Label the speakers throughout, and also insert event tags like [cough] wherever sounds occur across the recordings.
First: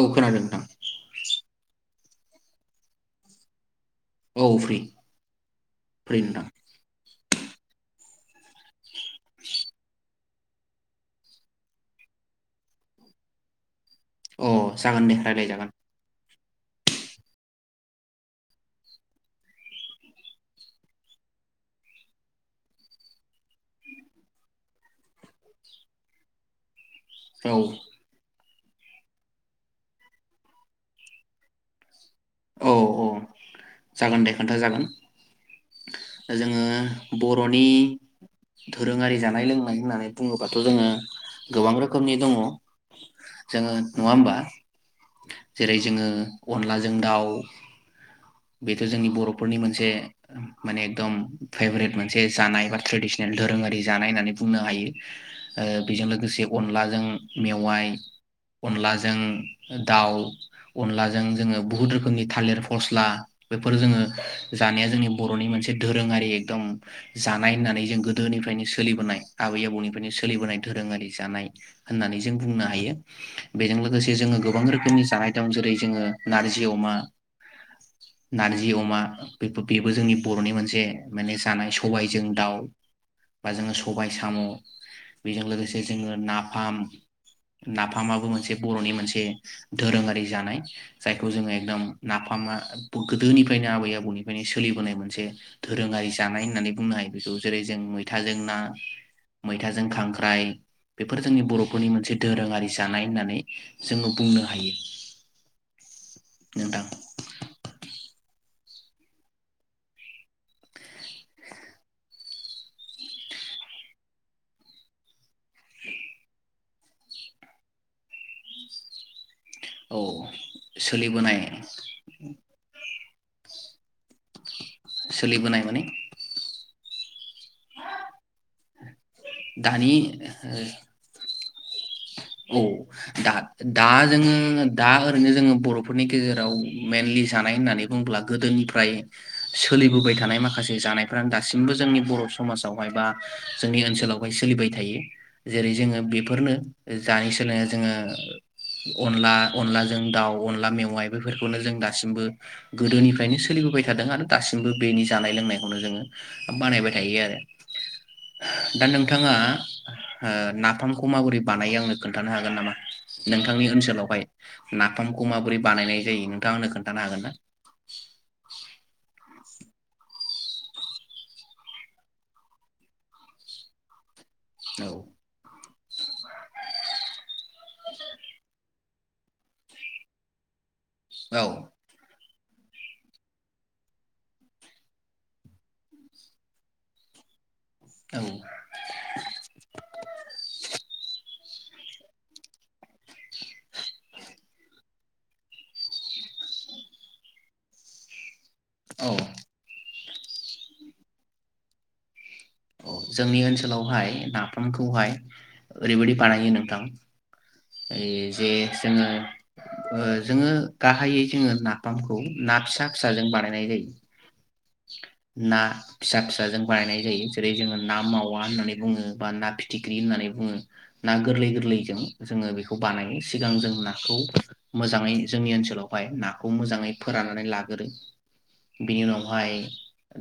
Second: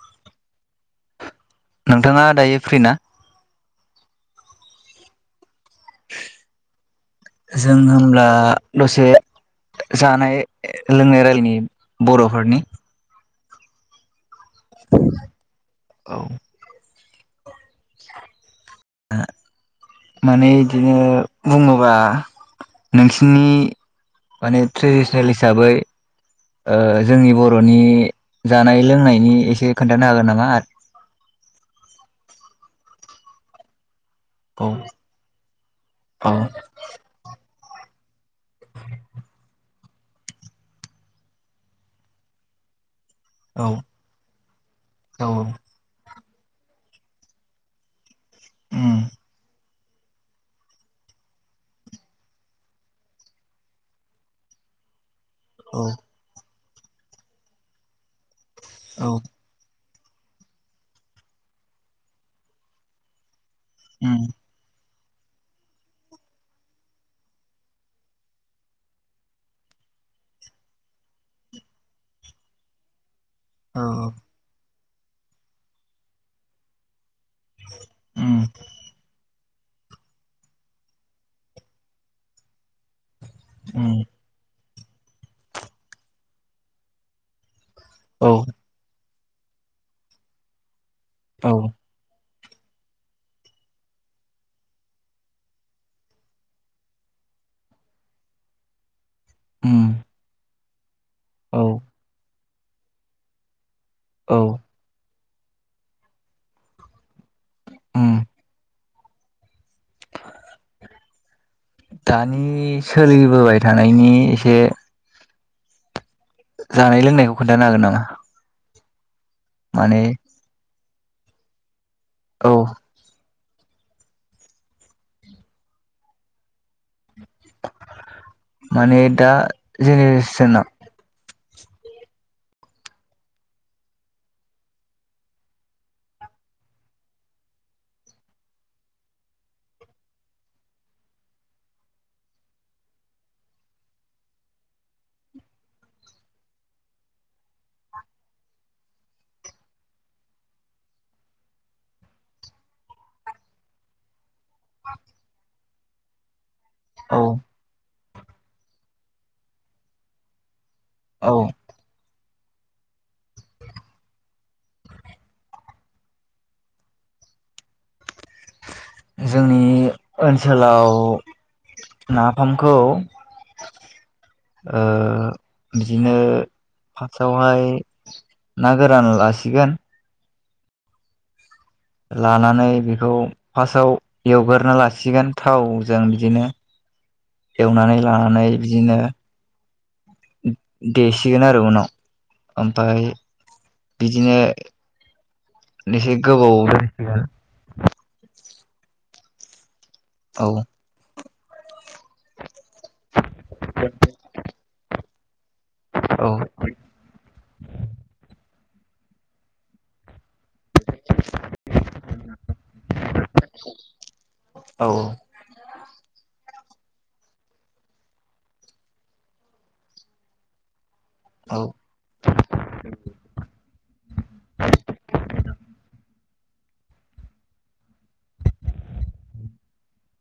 Speaker 1: औ खोनादों नोंथां
Speaker 2: नोंथाङा दायो फ्रि ना
Speaker 1: औ फ्रि फ्रि नोंथां
Speaker 2: जों होमब्ला दसे
Speaker 1: [inaudible]
Speaker 2: जानाय लोंनाय रायलायनि बर'फोरनि
Speaker 1: अ जागोन दे रायलायजागोन
Speaker 2: औ माने बिदिनो बुङोबा नोंसिनि माने ट्रेडिसनेल हिसाबै ओ जोंनि
Speaker 1: औ
Speaker 2: बर'नि जानाय लोंनायनि एसे खोन्थानो हागोन नामा आरो
Speaker 1: औ औ जागोन दे खोन्था
Speaker 2: औ
Speaker 1: जागोन
Speaker 2: औ
Speaker 1: जोङो बर'नि दोरोङारि जानाय लों नाय होननानै बुङोबाथ जोङो गोबां रोखोमनि दङ
Speaker 2: औ
Speaker 1: जोङो नङा होमबा
Speaker 2: औ
Speaker 1: जेरै जोङो अनलाजों दाउ [unintelligible] बेथ'
Speaker 2: उम
Speaker 1: जोंनि बर'फोरनि मोनसे माने एकदम फेभरेट मोनसे जानाय बा ट्रेडिसनेल दोरोङारि जानाय होननानै बुंनो हायो ओ
Speaker 2: औ
Speaker 1: बिजों लोगोसे अनलाजों मेवाइ
Speaker 2: औ
Speaker 1: अनलाजों हो दाउ अनलाजों जोङो बुहुत रो फोरनि थालिर फस्ला बेफोर जोङो
Speaker 2: उम
Speaker 1: जानाया जोंनि बर'नि मोनसे दोरोङारि एकदम जानाय होननानै जों गोदोनिफ्रायनो सोलिबोनाय आबै आबौनिफ्रायनो सोलिबोनाय दोरोङारि जानाय होननानै जों बुंनो हायो। बेजों
Speaker 2: औ
Speaker 1: लोगोसे जोङो गोबां रोख फोरनि जानाय दं जेरै जोङो नारजि अमा
Speaker 2: उम
Speaker 1: नारजि अमा बेफो बेबो जोंनि बर'नि मोनसे माने जानाय सबायजों दाउ बा जोङो
Speaker 2: उम
Speaker 1: सबाय साम' बेजों लोगोसे जोङो नाफाम नाफामाबो
Speaker 2: औ
Speaker 1: मोनसे बर'नि मोनसे दोरोङारि जानाय जायखौ जों
Speaker 2: औ
Speaker 1: एकदम नाफामा बो गोदोनिफ्रायनो आबै आबौनिफ्रायनो सोलिबोनाय मोनसे दोरोङारि जानाय होननानै बुंनो हायो बेखौ जेरै जों मैथाजों ना मैथाजों
Speaker 2: उम
Speaker 1: खांख्राइ बेफोर जोंनि
Speaker 2: औ
Speaker 1: बर'फोरनि मोनसे दोरोङारि जानाय होननानै जोङो
Speaker 2: औ
Speaker 1: बुंनो हायो। नोंथां [inaudible]
Speaker 2: उम दानि सोलिबोबाय थानायनि एसे
Speaker 1: [inaudible]
Speaker 2: जानाय लोंनायखौ खोनथानो हागोन नामा? माने
Speaker 1: औ सोलिबोनाय [inaudible]
Speaker 2: औ
Speaker 1: सोलिबोनाय माने
Speaker 2: माने दा
Speaker 1: दानि
Speaker 2: जेनेरेस सना
Speaker 1: औ दा दा जोङो दा ओरैनो जोङो बर'फोरनि गेजेराव मेनलि जानाय होननानै बुङोब्ला गोदोनिफ्राय सोलिबोबाय थानाय माखासे जानायफ्रानो दासिमबो जोंनि बर' समाजावहाय बा जोंनि ओनसोलावहाय सोलिबाय थायो जेरै जोङो बेफोरनो ए जानो सोलोङो जोङो अनला अनलाजों दाउ अनला मेवाइ बेफोरखौनो जों दासिमबो गोदोनिफ्रायनो सोलिबोबाय थादों आरो दासिमबो बेनि जानाय लोंनाय खौनो जोङो बानाय बाय
Speaker 2: औ
Speaker 1: थायो आरो। दा नोंथाङा ओ ना फामखौ
Speaker 2: औ
Speaker 1: माबोरै दायो आंनो खोनथानो हागोन नामा नोंथांनि ओनसोलावहाय नाफामखौ माबोरै बानायनाय जायो नोंथां आंनो खोनथानो हागोन ना
Speaker 2: जोंनि ओनसोलाव नाफामखौ आ
Speaker 1: औ
Speaker 2: बिदिनो फार्स्टआवहाय ना गोरान लासिगोन
Speaker 1: औ
Speaker 2: लानानै बेखौ फार्स्टआव एवग्रोना लासिगोन थावजों बिदिनो एवनानै
Speaker 1: औ
Speaker 2: लानानै बिदिनो देसिगोन आरो उनाव ओमफ्राय बिदिनो एसे गोबावाव दोनसिगोन
Speaker 1: औ
Speaker 2: औ
Speaker 1: जोंनि ओनसोलावहाय नाफामखौहाय ओरैबायदि
Speaker 2: औ
Speaker 1: बानायो नोंथां जे जोङो ओ जोङो गाहायै जोङो नाफामखौ ना फिसा फिसाजों बानायनाय जायो
Speaker 2: औ
Speaker 1: ना फिसा फिसाजों बानायनाय जायो जेरै जोङो ना मावा होननानै बुङो बा ना फिथिख्रि होननानै बुङो ना गोरलै
Speaker 2: औ
Speaker 1: गोरलैजों जोङो बेखौ बानायो सिगां जों नाखौ मोजाङै जोंनि ओनसोलावहाय ना खौ मोजाङै फोराननानै लाग्रोयो बेनि उनाव बेवहाय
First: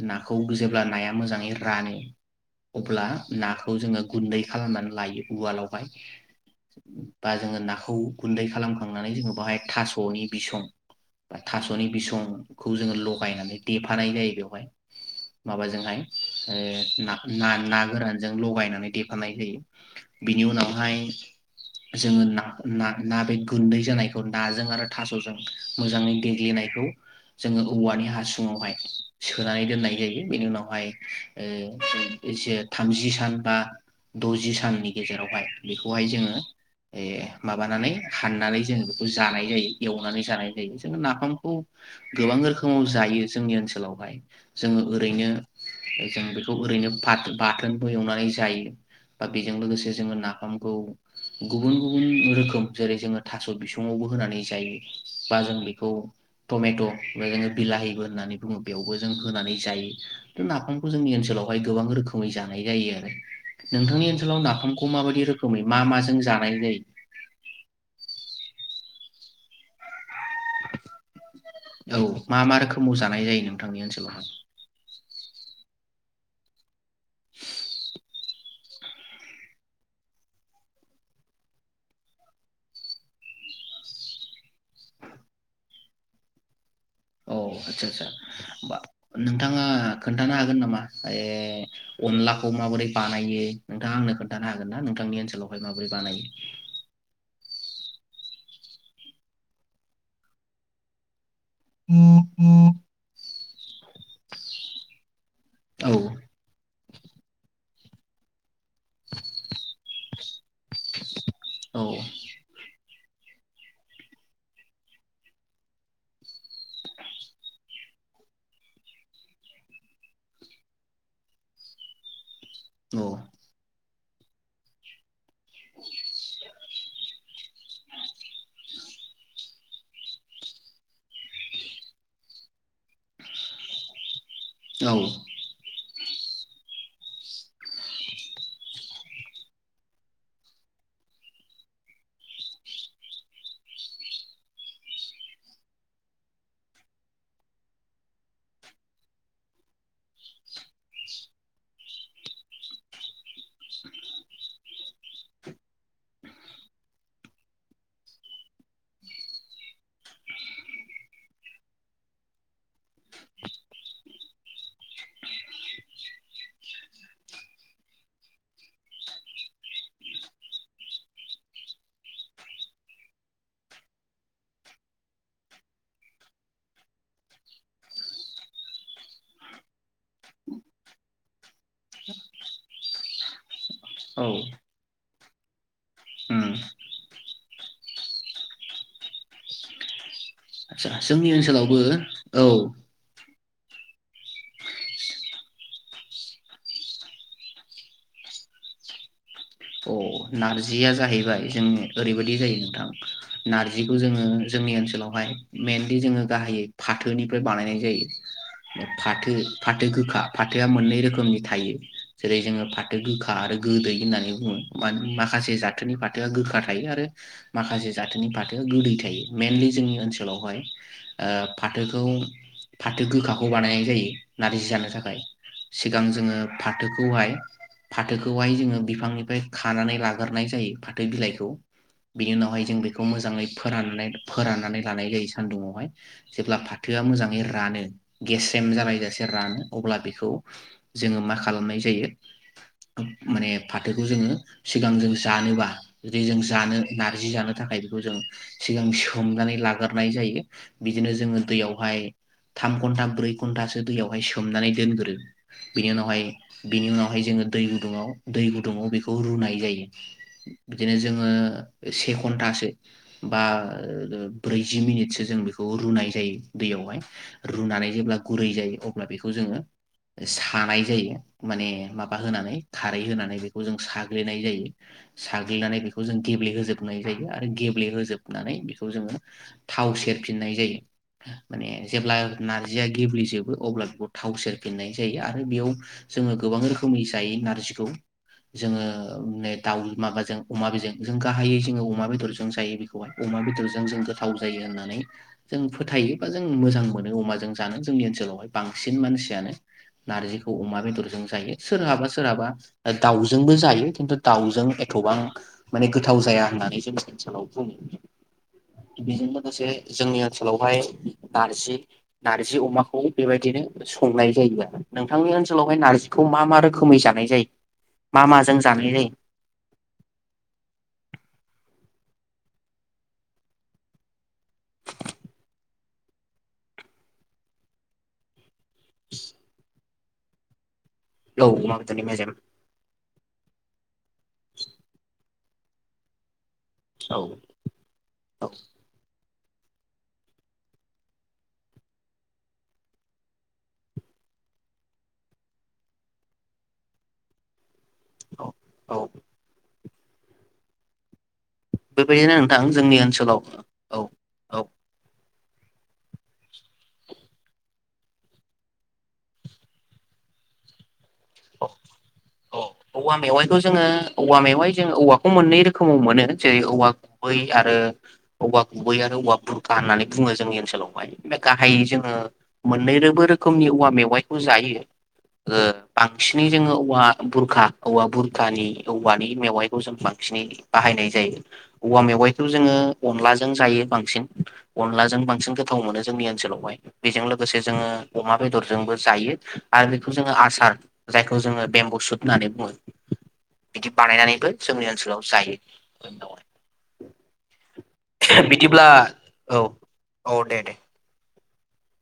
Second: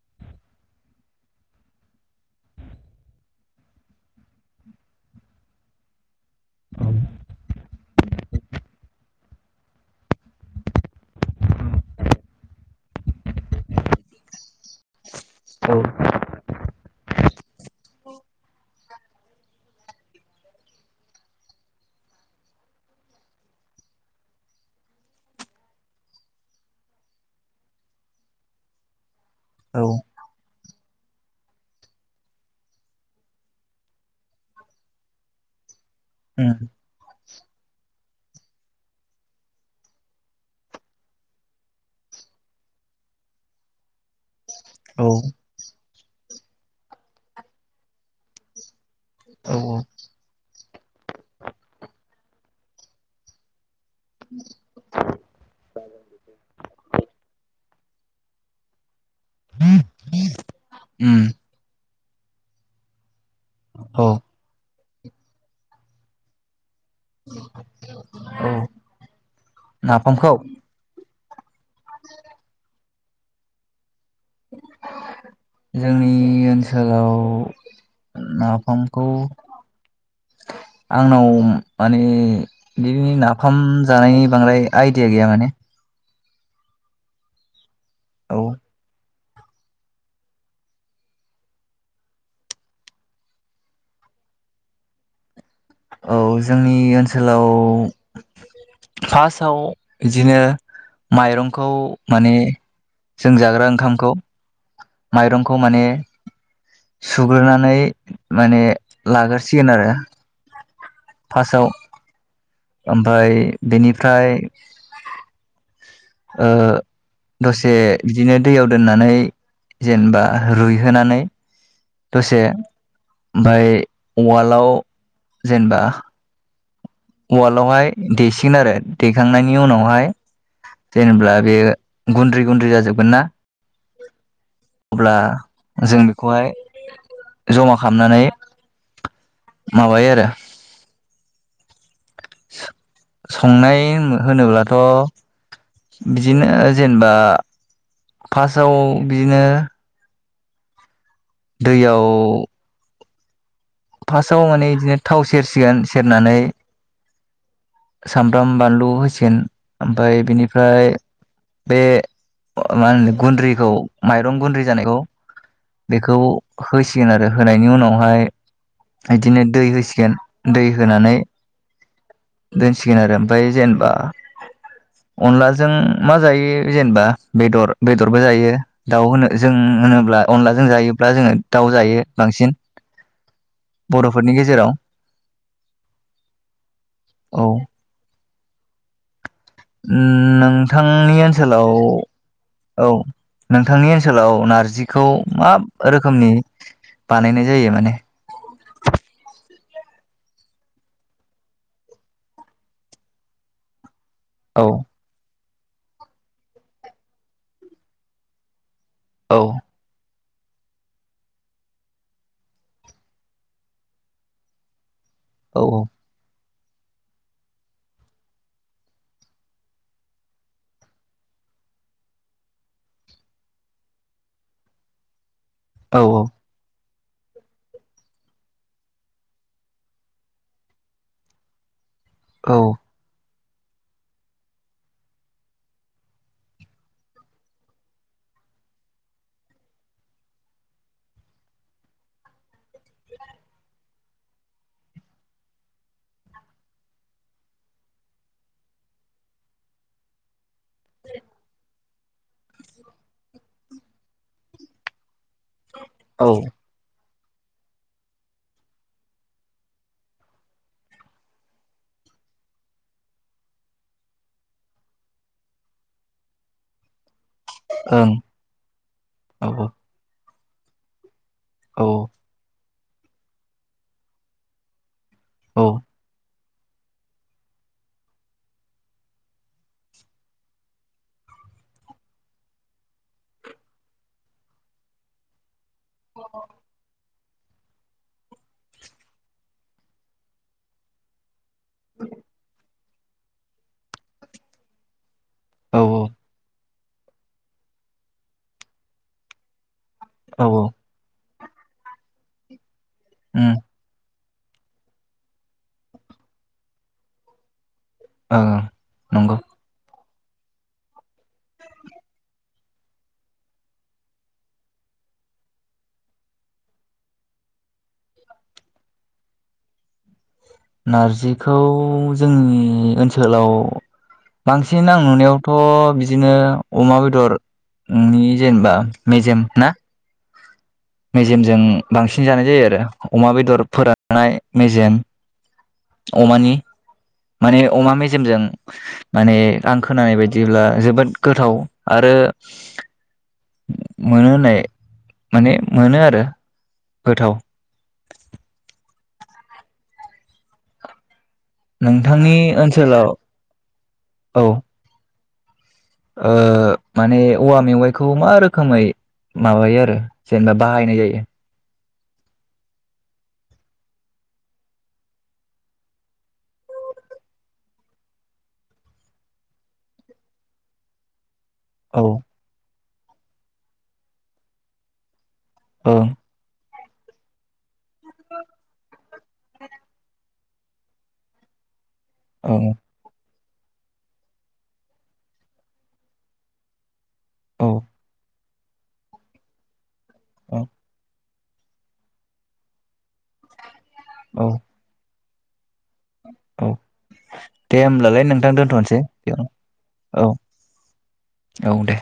Speaker 1: नाखौ जेब्ला नाया मोजाङै रानो अब्ला नाखौ जोङो गुन्दै खालामनानै लायो उवालावहाय बा जोङो नाखौ गुन्दै खालामखांनानै जोङो बहाय थासनि बिसं बा थासनि बिसंखौ जोङो लगायनानै देफानाय जायो बेवहाय माबाजोंहाय ओ ना-ना-ना गोरानजों लगायनानै देफानाय जायो बिनि उनावहाय जोङो ना-ना-ना बे गुन्दै जानायखौ नाजों आरो थासजों मोजाङै देग्लिनायखौ जोङो औवानि हासुं यावहाय सोनानै
Speaker 2: औ
Speaker 1: दोननाय जायो बेनि उनावहाय ओ एसे थामजि सान बा दजि साननि गेजेरावहाय बेखौहाय जोङो ए माबानानै फाननानै जोङो बेखौ जानाय जायो एवनानै जानाय जायो जों नाफामखौ गोबां रोखोमाव जायो जोंनि ओनसोलावहाय जोङो
Speaker 2: औ
Speaker 1: ओरैनो जों बेखौ ओरैनो बा बाथोनबो एवनानै जायो बा बेजों
Speaker 2: औ
Speaker 1: लोगोसे जोङो नाफाम खौ गुबुन गुबुन रोखोम जेरै जोङो थास बिसुं यावबो होनानै जायो बा जों बेखौ टमेट जोंबो बिलाहिबो होननानै बुङो बेयावबो जों होनानै
Speaker 2: औ
Speaker 1: जायो बे नाफामखौ जोंनि
Speaker 2: उम
Speaker 1: ओलावहाय गोबां रोखोम मै जानाय जायो आरो
Speaker 2: औ
Speaker 1: नोंथांनि ओनसोलाव नाफाम खौ माबायदि रोखोमै मा माजों जानाय जायो
Speaker 2: औ नाफामखौ
Speaker 1: औ मा मा रोखोमाव जानाय जायो नोंथांनि ओनसोलाव [inaudible]
Speaker 2: जोंनि ओनसोल लाव नाफ नाफामखौ आंनाव माने बिनि नाफाम जानायनि बांद्राय आइडिया गैया माने
Speaker 1: आतसा आतसा
Speaker 2: औ
Speaker 1: बा नोंथाङा खोन्थानो हागोन नामा ए अनलाखौ माबोरै बानायो नोंथाङा आंनो खोन्थानो हागोन ना नोंथांनि ओनसोलाव
Speaker 2: औ जोंनि ओनसोलाव फासाव इदिनो माइरं खौ माने जों जा ग्रा ओंखामखौ माइरंखौ माने
Speaker 1: औ
Speaker 2: सुग्रोनानै माने लागोरसिगोन आरो फासाव
Speaker 1: औ
Speaker 2: ओमफाय बेनिफ्राय ओ दसे बिदिनो दैयाव दोननानै जेनेबा रुइहोनानै दसे ओमफाय उवालआव जेनेबा उवालावहाय देसिगोन आरो देखांनायनि उनावहाय जेनेब्ला बे गुन्द्रि गुन्द्रि जाजोबगोन ना
Speaker 1: औ
Speaker 2: अब्ला जों बे खौहाय जमा खालामनानै माबाय आरो संनाय होनोब्लाथ' बिदिनो जेनेबा फासाव बिदिनो दैयाव फासाव माने बिदिनो थाव सेरसिगोन सेरनानै सामब्राम बानलु होसिगोन ओमफाय बेनिफ्राय बे मा होनो गुन्द्रिखौ माइरं गुन्द्रि जानायखौ बेखौ होसिगोन आरो होनायनि उनावहाय इदिनो दै होसिगोन दै होनानै दोनसिगोन आरो ओमफाय जेनेबा अनलाजों मा जायो जेनेबा बेदर बेदरबो जायो दाउ होनो जों होनोब्ला अनलाजों जायोब्ला जोङो दाउ जायो बांसिन
Speaker 1: औ
Speaker 2: बर'फोरनि गेजेराव
Speaker 1: उम
Speaker 2: औ उम नों
Speaker 1: आदसा
Speaker 2: नोंथांनि
Speaker 1: जोंनि
Speaker 2: ओनसोलाव
Speaker 1: ओनसोलावबो
Speaker 2: औ नोंथांनि ओनसोलाव नारजिखौ मा रोखोमनि बानायनाय जायो माने
Speaker 1: औ नारजिया जाहैबाय जों ओरैबायदि जायो नोंथां नारजि जोङो
Speaker 2: औ
Speaker 1: जोंनि ओनसोलावहाय मेेनलि जोङो गाहायै फाथोनिफ्राय बानायनाय जायो फाथो
Speaker 2: औ
Speaker 1: फाथो गोखा फाथोआ मोननै रोखोमनि थायो जेरै जोङो फाथो गोखा आरो गोदै होननानै बुङो मान माखासे
Speaker 2: औ
Speaker 1: जाथोनि फाथोआ गोखा थायो आरो माखासे जाथोनि फाथोआ गोदै थायो मइेनलि जोंनि ओनसोलावहाय ओ फाथोखौ फाथो गोखाखौ बानायनाय जायो नारजि जानो थाखाय
Speaker 2: औ
Speaker 1: सिगां जोङो फा खौहाय फाथोखौहाय जोङो बिफांनिफाय खानानै लाग्रोनाय जायो फाथो बिलाइखौ बिनि
Speaker 2: औ
Speaker 1: उनावहाय जों बेखौ मोजाङै फोराननाय फोराननानै लानाय जायो सान्दुङावहाय जेब्ला फाथोआ मोजाङै रानो गेस्रेम जालायजासे रानो अब्ला बेखौ जोङो मा खालामनाय जायो माने फाथोखौ जोङो सिगां जों जानोबा जुदि जों जानो नारजि जानो थाखाय बेखौ जों सिगां सोमनानै लाग्रोनाय जायो बिदिनो जोङो दैयावहाय थाम घन्टा ब्रै घन्टासो दैयावहाय सोमनानै दोनग्रो बिनि उनावहाय
Speaker 2: औ
Speaker 1: बिनि उनाव जोङो दै गुुदुं आव दै गुदुङाव बे खौ रुनाय जायो बिदिनो जोङो से घन्टासो बा ब्रैजि मिनिटसो जों बेखौ रुनाय जायो दैयावहाय रुनानै
Speaker 2: ओं
Speaker 1: जेब्ला गुरै जायो अब्ला बेखौ
Speaker 2: औ
Speaker 1: जोङो सानाय जायो माने
Speaker 2: औ
Speaker 1: माबा होनानै खारै होनानै बेखौ जों साग्लिनाय जायो साग्लिनानै बेखौ जों गेब्ले हो जोबनाय जायो आरो गेब्लेहोजोबनानै बेखौ जोङो थाव सेरफिननाय जायो माने जेब्ला नारजिया गेब्लेजोबो अब्ला बेखौ थाव सेरफिननाय जायो आरो बेयाव जोङो गोबां रोखोमनि जायो नारजिखौ जोङो ओ दाउ माबाजों अमा बेजों जों गाहायै जोङो अमा बेदरजों जायो अमा बेदरजों जों गोथाव जायो होननानै जों
Speaker 2: औ
Speaker 1: फोथायोबा जों मोजां मो अमाजों जानो जोंनि ओनसोलावहाय बांसिन मानसियानो
Speaker 2: औ
Speaker 1: नारजिखौ
Speaker 2: औ
Speaker 1: अमा बेदरजों जायो सोरहाबा सोरहाबा दाउ
Speaker 2: उम
Speaker 1: जोंबो जायो खिन्थु दाउजों एथ'बां माने गोथाव जाया होननानै जोंनि ओनसोलाव बुङो
Speaker 2: ओ
Speaker 1: बेजों
Speaker 2: नंगौ
Speaker 1: लोगोसे जोंनि ओनसोलावहाय नार्जि नार्जि अमाखौ बेबायदिनो संनाय जायो आरो नोंथांनि ओनसोलावहाय नार्जिखौ मा मा रोखोमै जानाय जायो मा माजों जानाय जायो
Speaker 2: नारजिखौ जोंनि ओनसोलाव बांसिन आं नुनायावथ' बिदिनो अमा बेदरनि जेनेबा मेजेम ना
Speaker 1: औ
Speaker 2: मेजेमजों
Speaker 1: अमा बेदरनि
Speaker 2: बांसिन
Speaker 1: मेजेम
Speaker 2: जानाय जायो आरो अमा बेदर फोराननाय मेजेम अमानि
Speaker 1: औ
Speaker 2: माने अमा मेजेमजों
Speaker 1: औ
Speaker 2: माने आं खोनानाय बायदिब्ला जोबोद गोथाव आरो मोनो होननाय माने मोनो आरो गोथाव
Speaker 1: औ औ बेबायदिनो नोंथां जोंनि ओनसोलाव औ औ
Speaker 2: ओ माने औवा मेवाइखौ मा रोखोमै माबायो आरो जेनबा बाहायनाय जायो
Speaker 1: [inaudible] औवा मेवाइखौ जोङो औवा मेवाय जोङो औवाखौ मोननै रोखोमाव मोनो जेरै औवा गुबै आरो औवा गुबै आरो औवा बुरखा होननानै बुङो जोंनि ओनसोलावहाय बे गाहायै
Speaker 2: औ
Speaker 1: जोङो मोननै रोबो रोखोमनि औवा मेवाइखौ जायो ओ
Speaker 2: ओं
Speaker 1: बांसिनै जोङो औवा बुरखा औवा बुरखानि औवानि मेवाइखौ जों बांसिनै बाहायनाय जायो औवा मेवाइखौ
Speaker 2: ओं
Speaker 1: जोंङो अनला जों जायो बांसिन अनलाजों बांसिन गोथाव मोनो जोंनि ओनसोलावहाय बेजों लोगोसे
Speaker 2: औ
Speaker 1: जोङो अमा बेदरजोंबो जायो आरो बेखौ जोङो
Speaker 2: औ
Speaker 1: आसार जाय खौ जोंङो बेम्बु सुद होननानै बुङो बिदि
Speaker 2: औ
Speaker 1: बानायनानैबो जोंनि ओनसोलाव जायो
Speaker 2: औ दे होमब्लालाय नोंथां
Speaker 1: बिदिब्ला
Speaker 2: दोन्थ'नोसै
Speaker 1: औ
Speaker 2: बेयावनो
Speaker 1: औ दे दे
Speaker 2: औ औ दे